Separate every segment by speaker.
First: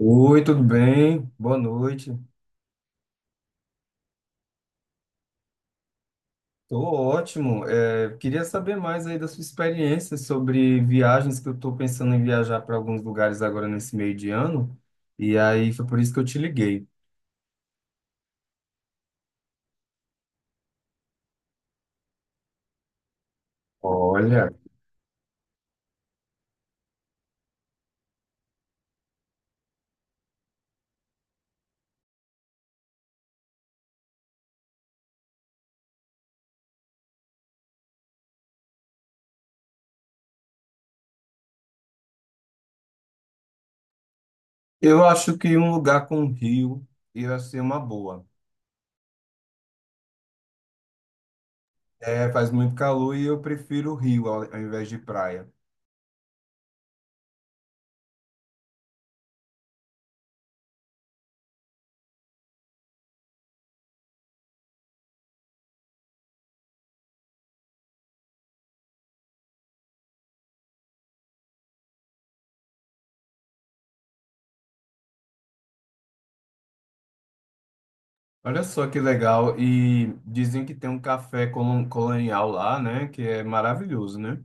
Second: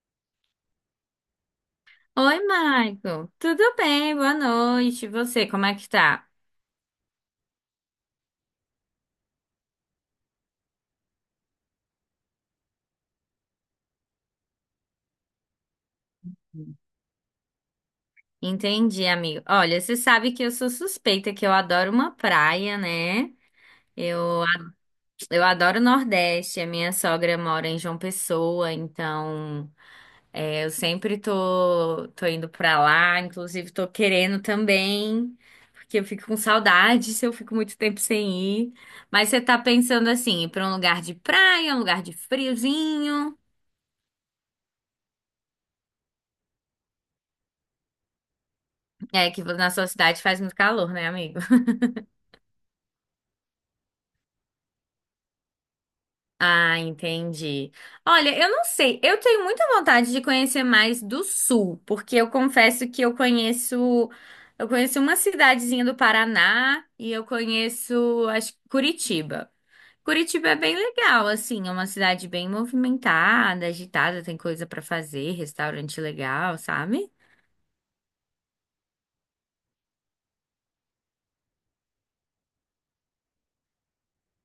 Speaker 1: Oi, tudo bem? Boa noite.
Speaker 2: Oi, Michael. Tudo bem? Boa noite. E você, como é que tá?
Speaker 1: Tô ótimo. Queria saber mais aí da sua experiência sobre viagens, que eu estou pensando em viajar para alguns lugares agora nesse meio de ano. E aí foi por isso que eu te liguei.
Speaker 2: Entendi, amigo. Olha, você sabe que eu sou suspeita, que eu adoro uma praia, né? Eu,
Speaker 1: Olha,
Speaker 2: a- eu adoro o Nordeste. A minha sogra mora em João Pessoa, então eu sempre tô indo pra lá. Inclusive, tô querendo também, porque eu fico com saudade se eu fico muito tempo sem ir. Mas você tá pensando assim, ir pra um lugar de praia, um lugar de friozinho?
Speaker 1: eu acho que um lugar com rio ia ser uma boa.
Speaker 2: É que na sua cidade faz muito calor, né, amigo?
Speaker 1: É, faz muito calor e eu prefiro rio ao invés de praia.
Speaker 2: Ah, entendi. Olha, eu não sei. Eu tenho muita vontade de conhecer mais do sul, porque eu confesso que eu conheço uma cidadezinha do Paraná e eu conheço, acho, que Curitiba. Curitiba é bem legal, assim, é uma cidade bem movimentada, agitada, tem coisa pra fazer, restaurante legal, sabe?
Speaker 1: Olha só que legal. E dizem que tem um café colonial lá, né? Que é maravilhoso, né?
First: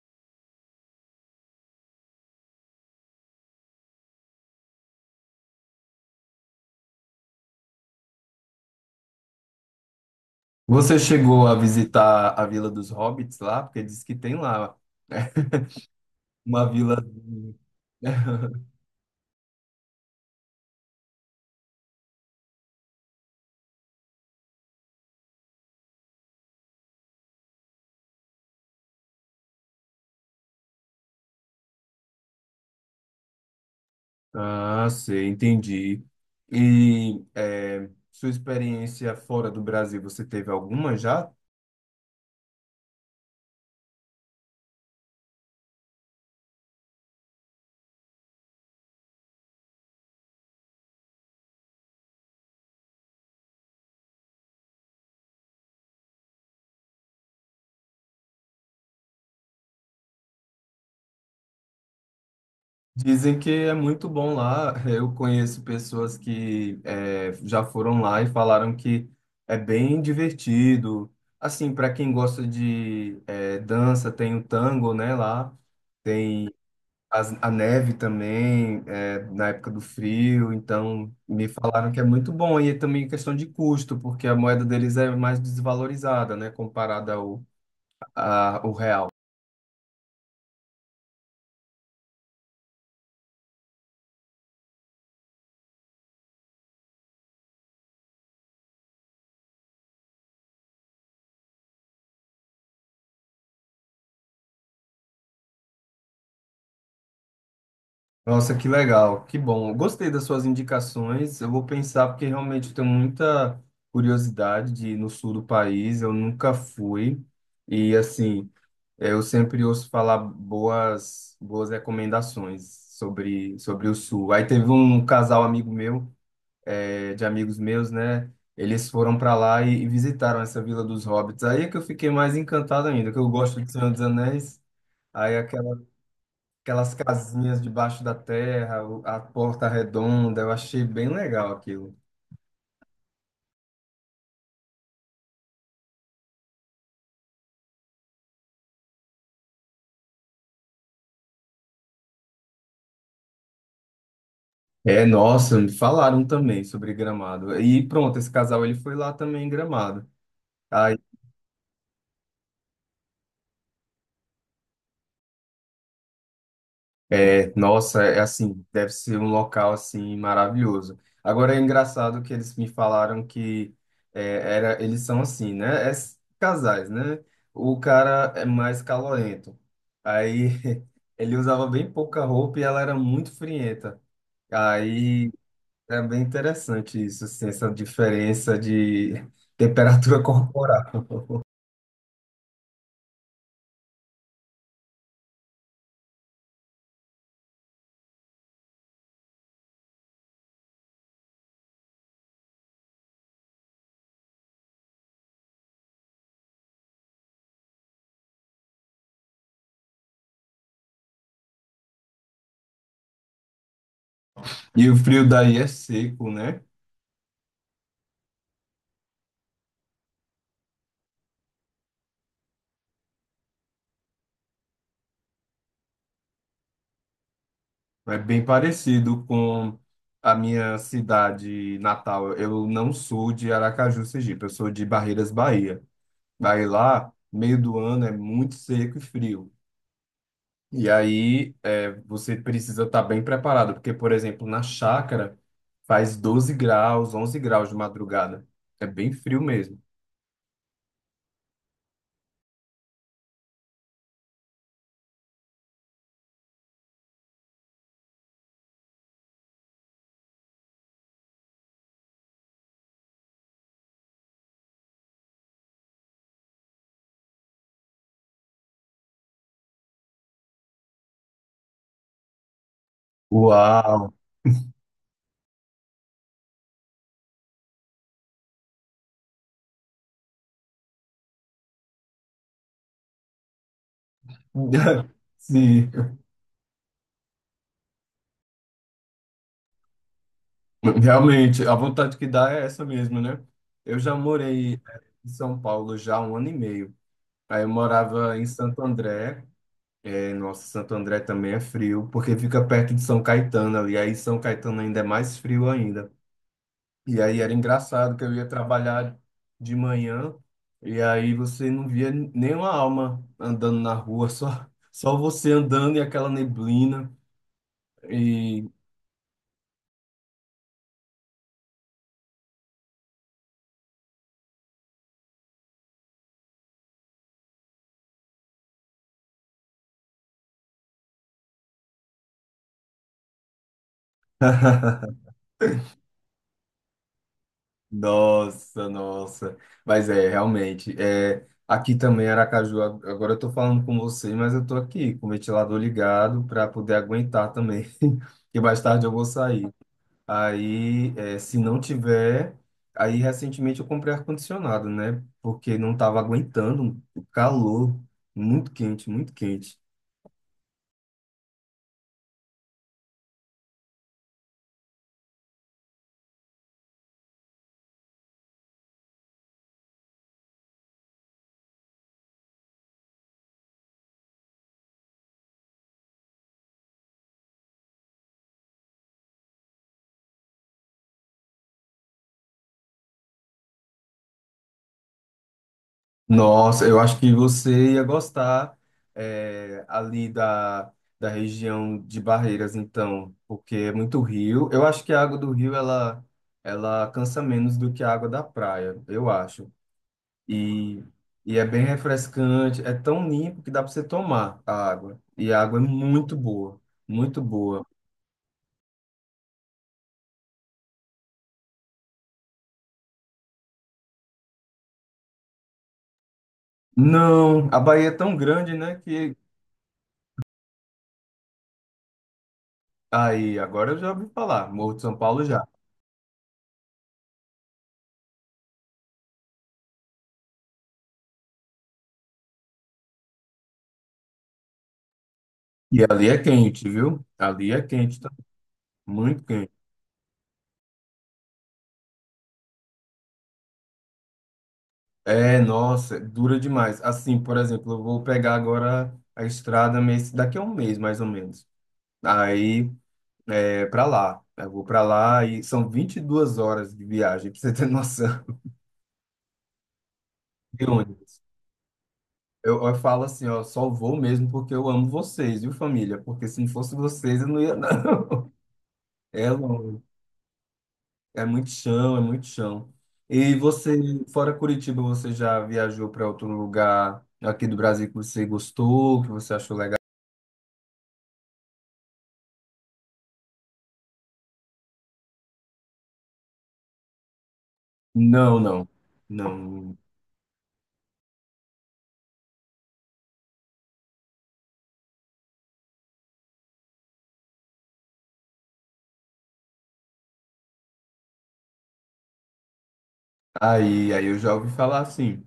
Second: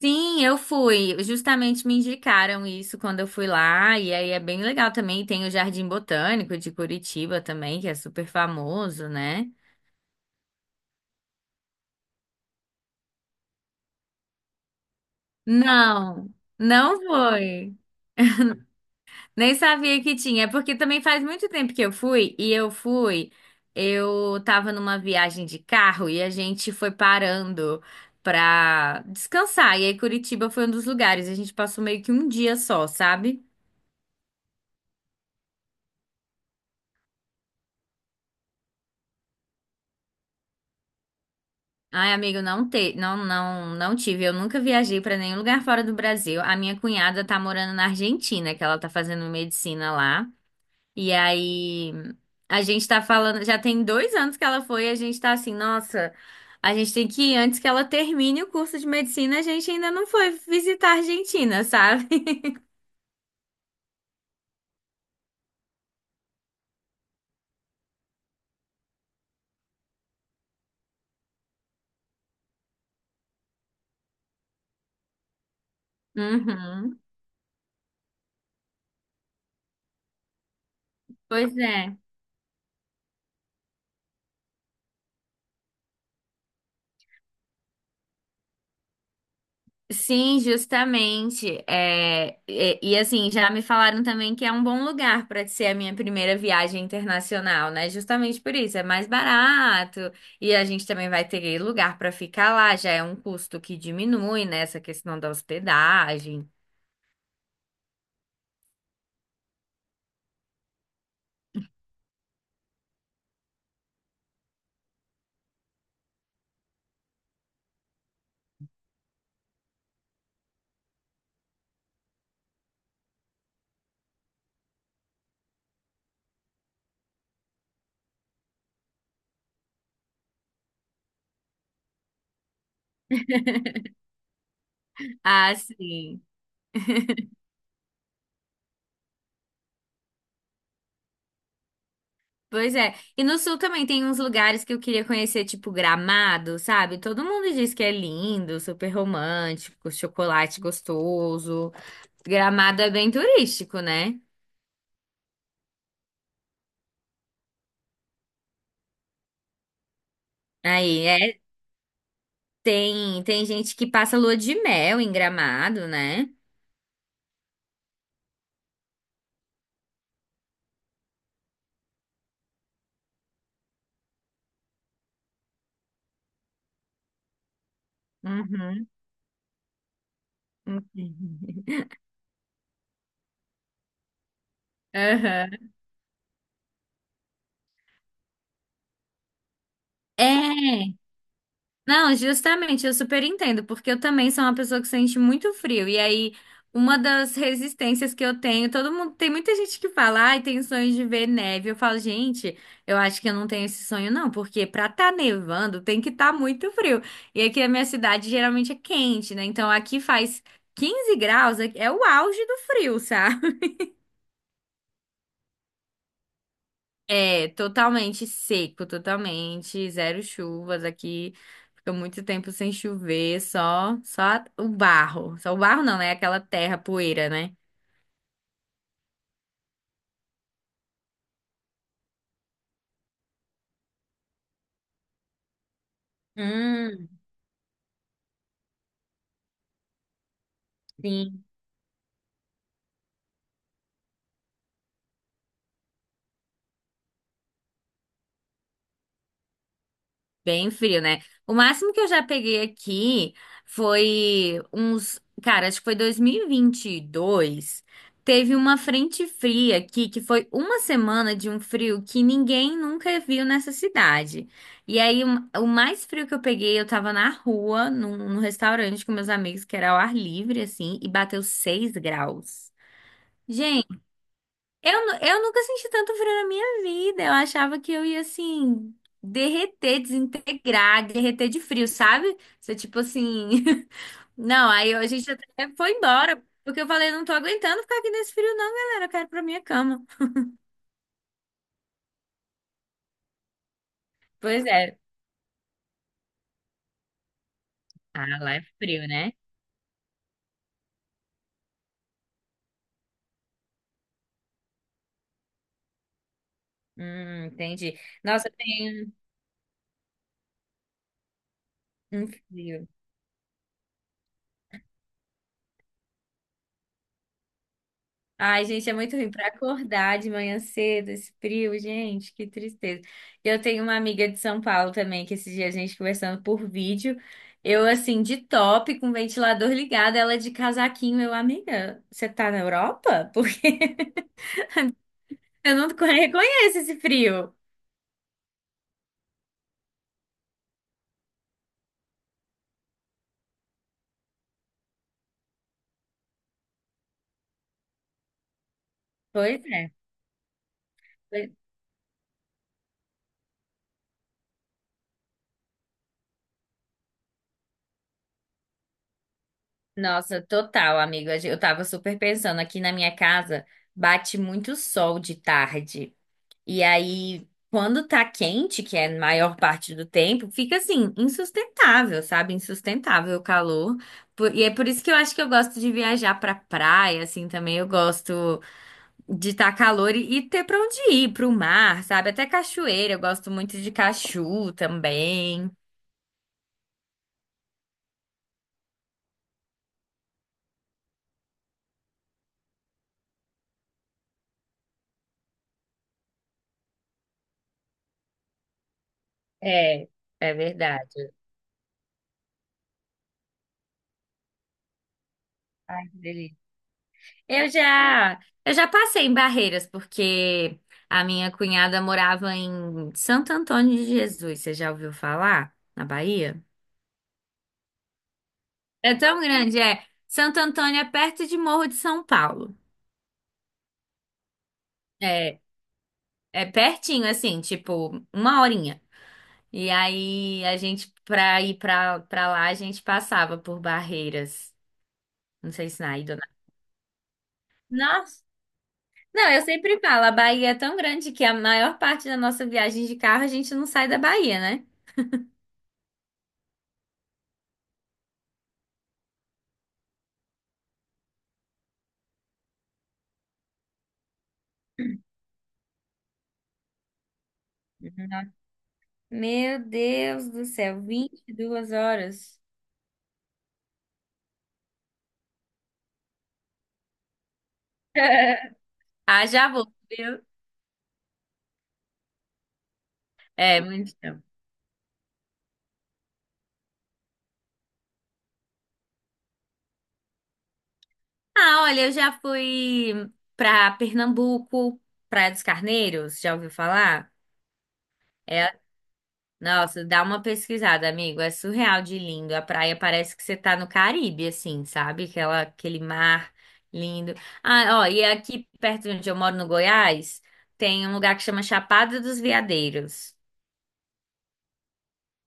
Speaker 2: Sim, eu fui. Justamente me indicaram isso quando eu fui lá. E aí é bem legal também. Tem o Jardim Botânico de Curitiba também, que é super famoso, né?
Speaker 1: Você chegou a visitar a Vila dos Hobbits lá? Porque diz que tem lá
Speaker 2: Não,
Speaker 1: uma vila.
Speaker 2: não foi. Nem sabia que tinha. É porque também faz muito tempo que eu fui. E eu fui. Eu tava numa viagem de carro e a gente foi parando pra descansar. E aí Curitiba foi um dos lugares. A gente passou meio que um dia só, sabe?
Speaker 1: Ah, sei, entendi. E sua experiência fora do Brasil, você teve alguma já?
Speaker 2: Ai, amigo, não te... não tive. Eu nunca viajei para nenhum lugar fora do Brasil. A minha cunhada tá morando na Argentina, que ela tá fazendo medicina lá. E aí a gente tá falando, já tem dois anos que ela foi, e a gente tá assim, nossa, a gente tem que ir antes que ela termine o curso de medicina, a gente ainda não foi visitar a Argentina, sabe?
Speaker 1: Dizem que é muito bom lá. Eu conheço pessoas que já foram lá e falaram que é bem divertido. Assim, para quem gosta de dança, tem o tango, né, lá. Tem
Speaker 2: Uhum.
Speaker 1: A neve também, na época do frio, então me
Speaker 2: Pois
Speaker 1: falaram
Speaker 2: é.
Speaker 1: que é muito bom. E também questão de custo, porque a moeda deles é mais desvalorizada, né, comparada ao real.
Speaker 2: Sim, justamente. Assim, já me falaram também que é um bom lugar para ser a minha primeira viagem internacional, né? Justamente por isso, é mais barato e a gente também vai ter lugar para ficar lá, já é um custo que diminui, né? Essa questão da hospedagem.
Speaker 1: Nossa, que legal, que bom. Gostei das suas indicações. Eu vou pensar, porque realmente eu tenho muita curiosidade de ir no sul do país, eu nunca fui. E assim, eu sempre ouço falar boas recomendações sobre o sul. Aí teve um casal amigo meu de amigos meus, né? Eles foram para lá e visitaram essa Vila dos Hobbits. Aí é que eu fiquei mais encantado ainda, que eu gosto de Senhor dos Anéis. Aí
Speaker 2: Ah,
Speaker 1: aquela,
Speaker 2: sim.
Speaker 1: aquelas casinhas debaixo da terra, a porta redonda, eu achei bem legal aquilo.
Speaker 2: Pois é. E no sul também tem uns lugares que eu queria conhecer, tipo Gramado, sabe? Todo mundo diz que é lindo, super romântico, chocolate gostoso. Gramado é bem turístico, né?
Speaker 1: É, nossa, me falaram também sobre Gramado. E pronto, esse casal ele foi lá também em Gramado.
Speaker 2: Aí, é, tem gente que passa lua de mel em Gramado, né?
Speaker 1: É, nossa, é assim, deve ser um local assim maravilhoso. Agora é engraçado que eles me falaram que era, eles são assim, né? Casais, né? O cara é mais
Speaker 2: Uhum.
Speaker 1: calorento. Aí ele
Speaker 2: Uhum.
Speaker 1: usava bem pouca roupa e ela era muito frienta. Aí
Speaker 2: Aham.
Speaker 1: é bem interessante isso, assim, essa diferença de temperatura
Speaker 2: É,
Speaker 1: corporal.
Speaker 2: não, justamente, eu super entendo, porque eu também sou uma pessoa que sente muito frio, e aí uma das resistências que eu tenho, todo mundo, tem muita gente que fala, ai, tem sonho de ver neve, eu falo, gente, eu acho que eu não tenho esse sonho não, porque pra tá nevando tem que tá muito frio, e aqui na minha cidade geralmente é quente, né, então aqui faz 15 graus, é o auge do frio, sabe?
Speaker 1: E o frio daí é seco, né?
Speaker 2: É, totalmente seco, totalmente, zero chuvas aqui. Fica muito tempo sem chover, só o barro. Só o barro não, né? Aquela terra, poeira, né?
Speaker 1: É bem parecido com a minha cidade natal. Eu não sou de Aracaju, Sergipe, eu sou de Barreiras, Bahia. Aí
Speaker 2: Hum,
Speaker 1: lá, meio do ano é muito seco e frio. E
Speaker 2: sim.
Speaker 1: aí você precisa estar bem preparado, porque, por exemplo, na chácara faz 12 graus, 11 graus de madrugada. É bem frio mesmo.
Speaker 2: Bem frio, né? O máximo que eu já peguei aqui foi uns. Cara, acho que foi dois mil e vinte e dois. Teve uma frente fria aqui, que foi uma semana de um frio que ninguém nunca viu nessa cidade. E aí, o mais frio que eu peguei, eu tava na rua, num restaurante com meus amigos, que era ao ar livre, assim, e bateu 6 graus.
Speaker 1: Uau!
Speaker 2: Eu nunca senti tanto frio na minha vida. Eu achava que eu ia assim, derreter, desintegrar, derreter de frio, sabe? Você, tipo assim. Não, aí a gente até
Speaker 1: Sim,
Speaker 2: foi embora, porque eu falei, não tô aguentando ficar aqui nesse frio, não, galera. Eu quero ir pra minha cama.
Speaker 1: realmente, a vontade que dá é essa mesmo, né? Eu já
Speaker 2: Pois
Speaker 1: morei
Speaker 2: é.
Speaker 1: em São Paulo já há um ano e meio. Aí eu
Speaker 2: Ah,
Speaker 1: morava em
Speaker 2: lá é
Speaker 1: Santo
Speaker 2: frio, né?
Speaker 1: André. É, nossa, Santo André também é frio, porque fica perto de São Caetano ali. Aí São Caetano ainda é mais frio ainda. E aí era
Speaker 2: Entendi.
Speaker 1: engraçado que eu ia
Speaker 2: Nossa, tem
Speaker 1: trabalhar de manhã e aí você não via
Speaker 2: um
Speaker 1: nenhuma
Speaker 2: frio.
Speaker 1: alma andando na rua, só você andando e aquela neblina.
Speaker 2: Ai,
Speaker 1: E
Speaker 2: gente, é muito ruim para acordar de manhã cedo, esse frio, gente, que tristeza. Eu tenho uma amiga de São Paulo também, que esse dia a gente conversando por vídeo, eu assim, de top, com o ventilador ligado, ela é de casaquinho, eu, amiga, você tá na Europa? Porque eu não reconheço esse frio.
Speaker 1: nossa, nossa. Mas é, realmente. É, aqui também, Aracaju, agora eu tô falando com você, mas eu tô aqui com o ventilador ligado para poder aguentar também, que mais tarde eu vou
Speaker 2: Pois
Speaker 1: sair.
Speaker 2: é.
Speaker 1: Aí, é,
Speaker 2: Pois-
Speaker 1: se não tiver. Aí, recentemente, eu comprei ar-condicionado, né? Porque não tava aguentando o calor, muito quente, muito quente.
Speaker 2: Nossa, total, amiga, eu tava super pensando, aqui na minha casa bate muito sol de tarde. E aí, quando tá quente, que é a maior parte do tempo, fica assim, insustentável, sabe? Insustentável o calor. Por- E é por isso que eu acho que eu gosto de viajar pra praia, assim, também. Eu gosto de estar calor e ter pra onde ir, pro mar, sabe? Até cachoeira, eu gosto muito de cachu também.
Speaker 1: Nossa, eu acho que você ia gostar ali da região de Barreiras, então, porque é muito rio. Eu acho que a água do rio ela cansa menos do que a água da praia, eu acho.
Speaker 2: É, é
Speaker 1: E,
Speaker 2: verdade.
Speaker 1: e é bem refrescante, é tão limpo que dá para você tomar a água. E a água é
Speaker 2: Ai, que
Speaker 1: muito
Speaker 2: delícia.
Speaker 1: boa, muito boa.
Speaker 2: Eu já passei em barreiras, porque a minha cunhada morava em Santo Antônio de Jesus. Você já ouviu falar? Na Bahia?
Speaker 1: Não, a Bahia é tão grande, né,
Speaker 2: É
Speaker 1: que
Speaker 2: tão grande, é. Santo Antônio é perto de Morro de São Paulo.
Speaker 1: aí agora eu já ouvi falar, Morro de São Paulo
Speaker 2: É,
Speaker 1: já.
Speaker 2: é pertinho, assim, tipo, uma horinha. E aí, pra ir pra lá, a gente passava por barreiras. Não sei se
Speaker 1: E
Speaker 2: na
Speaker 1: ali
Speaker 2: ida
Speaker 1: é
Speaker 2: ou
Speaker 1: quente, viu? Ali é quente
Speaker 2: na... Nossa!
Speaker 1: também, muito
Speaker 2: Não, eu
Speaker 1: quente.
Speaker 2: sempre falo, a Bahia é tão grande que a maior parte da nossa viagem de carro, a gente não sai da Bahia, né?
Speaker 1: É, nossa, dura demais. Assim, por exemplo, eu vou pegar agora a estrada mês, daqui a um mês, mais ou menos. Aí é para lá. Eu vou para lá e são 22 horas de viagem, pra você ter noção.
Speaker 2: Uhum. Meu Deus do
Speaker 1: De
Speaker 2: céu,
Speaker 1: ônibus.
Speaker 2: 22 horas.
Speaker 1: Eu falo assim, ó, só vou mesmo porque eu amo vocês, viu, família? Porque se não fosse vocês, eu não ia, não.
Speaker 2: Ah,
Speaker 1: É
Speaker 2: já vou,
Speaker 1: longe.
Speaker 2: viu?
Speaker 1: É muito chão, é muito chão. E
Speaker 2: É,
Speaker 1: você,
Speaker 2: muito tempo.
Speaker 1: fora Curitiba, você já viajou para outro lugar aqui do Brasil que você gostou, que você achou legal?
Speaker 2: Ah, olha, eu já fui pra Pernambuco, Praia dos Carneiros, já ouviu falar?
Speaker 1: Não,
Speaker 2: É,
Speaker 1: não. Não.
Speaker 2: nossa, dá uma pesquisada, amigo, é surreal de lindo. A praia parece que você tá no Caribe, assim, sabe? Aquela, aquele mar lindo. Ah, ó, e aqui perto de onde eu moro, no Goiás, tem um lugar que chama Chapada dos Veadeiros.
Speaker 1: Aí, eu já ouvi falar assim.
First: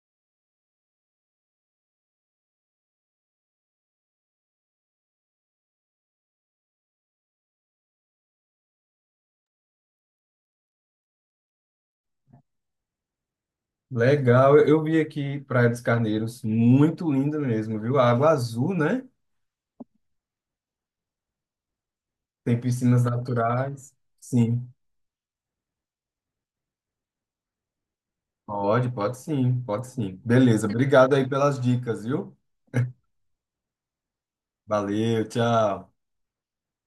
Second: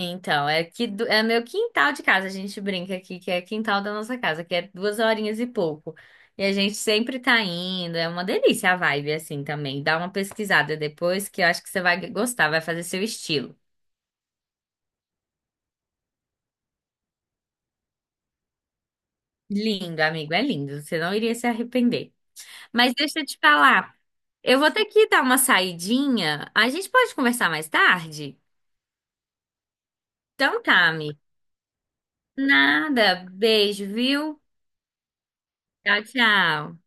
Speaker 2: Então, é que é meu quintal de casa, a gente brinca aqui que é quintal da nossa casa, que é duas horinhas e pouco. E a gente sempre tá indo, é uma delícia a vibe assim também. Dá uma pesquisada depois que eu acho que você vai gostar, vai fazer seu estilo.
Speaker 1: Legal, eu vi aqui Praia dos Carneiros, muito linda mesmo, viu? A água azul, né?
Speaker 2: Lindo, amigo, é lindo, você não iria se arrepender.
Speaker 1: Tem
Speaker 2: Mas
Speaker 1: piscinas
Speaker 2: deixa eu te
Speaker 1: naturais.
Speaker 2: falar, eu
Speaker 1: Sim.
Speaker 2: vou ter que dar uma saidinha. A gente pode conversar mais tarde?
Speaker 1: Pode, pode sim, pode sim.
Speaker 2: Então
Speaker 1: Beleza,
Speaker 2: tá,
Speaker 1: obrigado
Speaker 2: amigo.
Speaker 1: aí pelas dicas, viu?
Speaker 2: Nada, beijo, viu?
Speaker 1: Valeu, tchau.
Speaker 2: Tchau, tchau.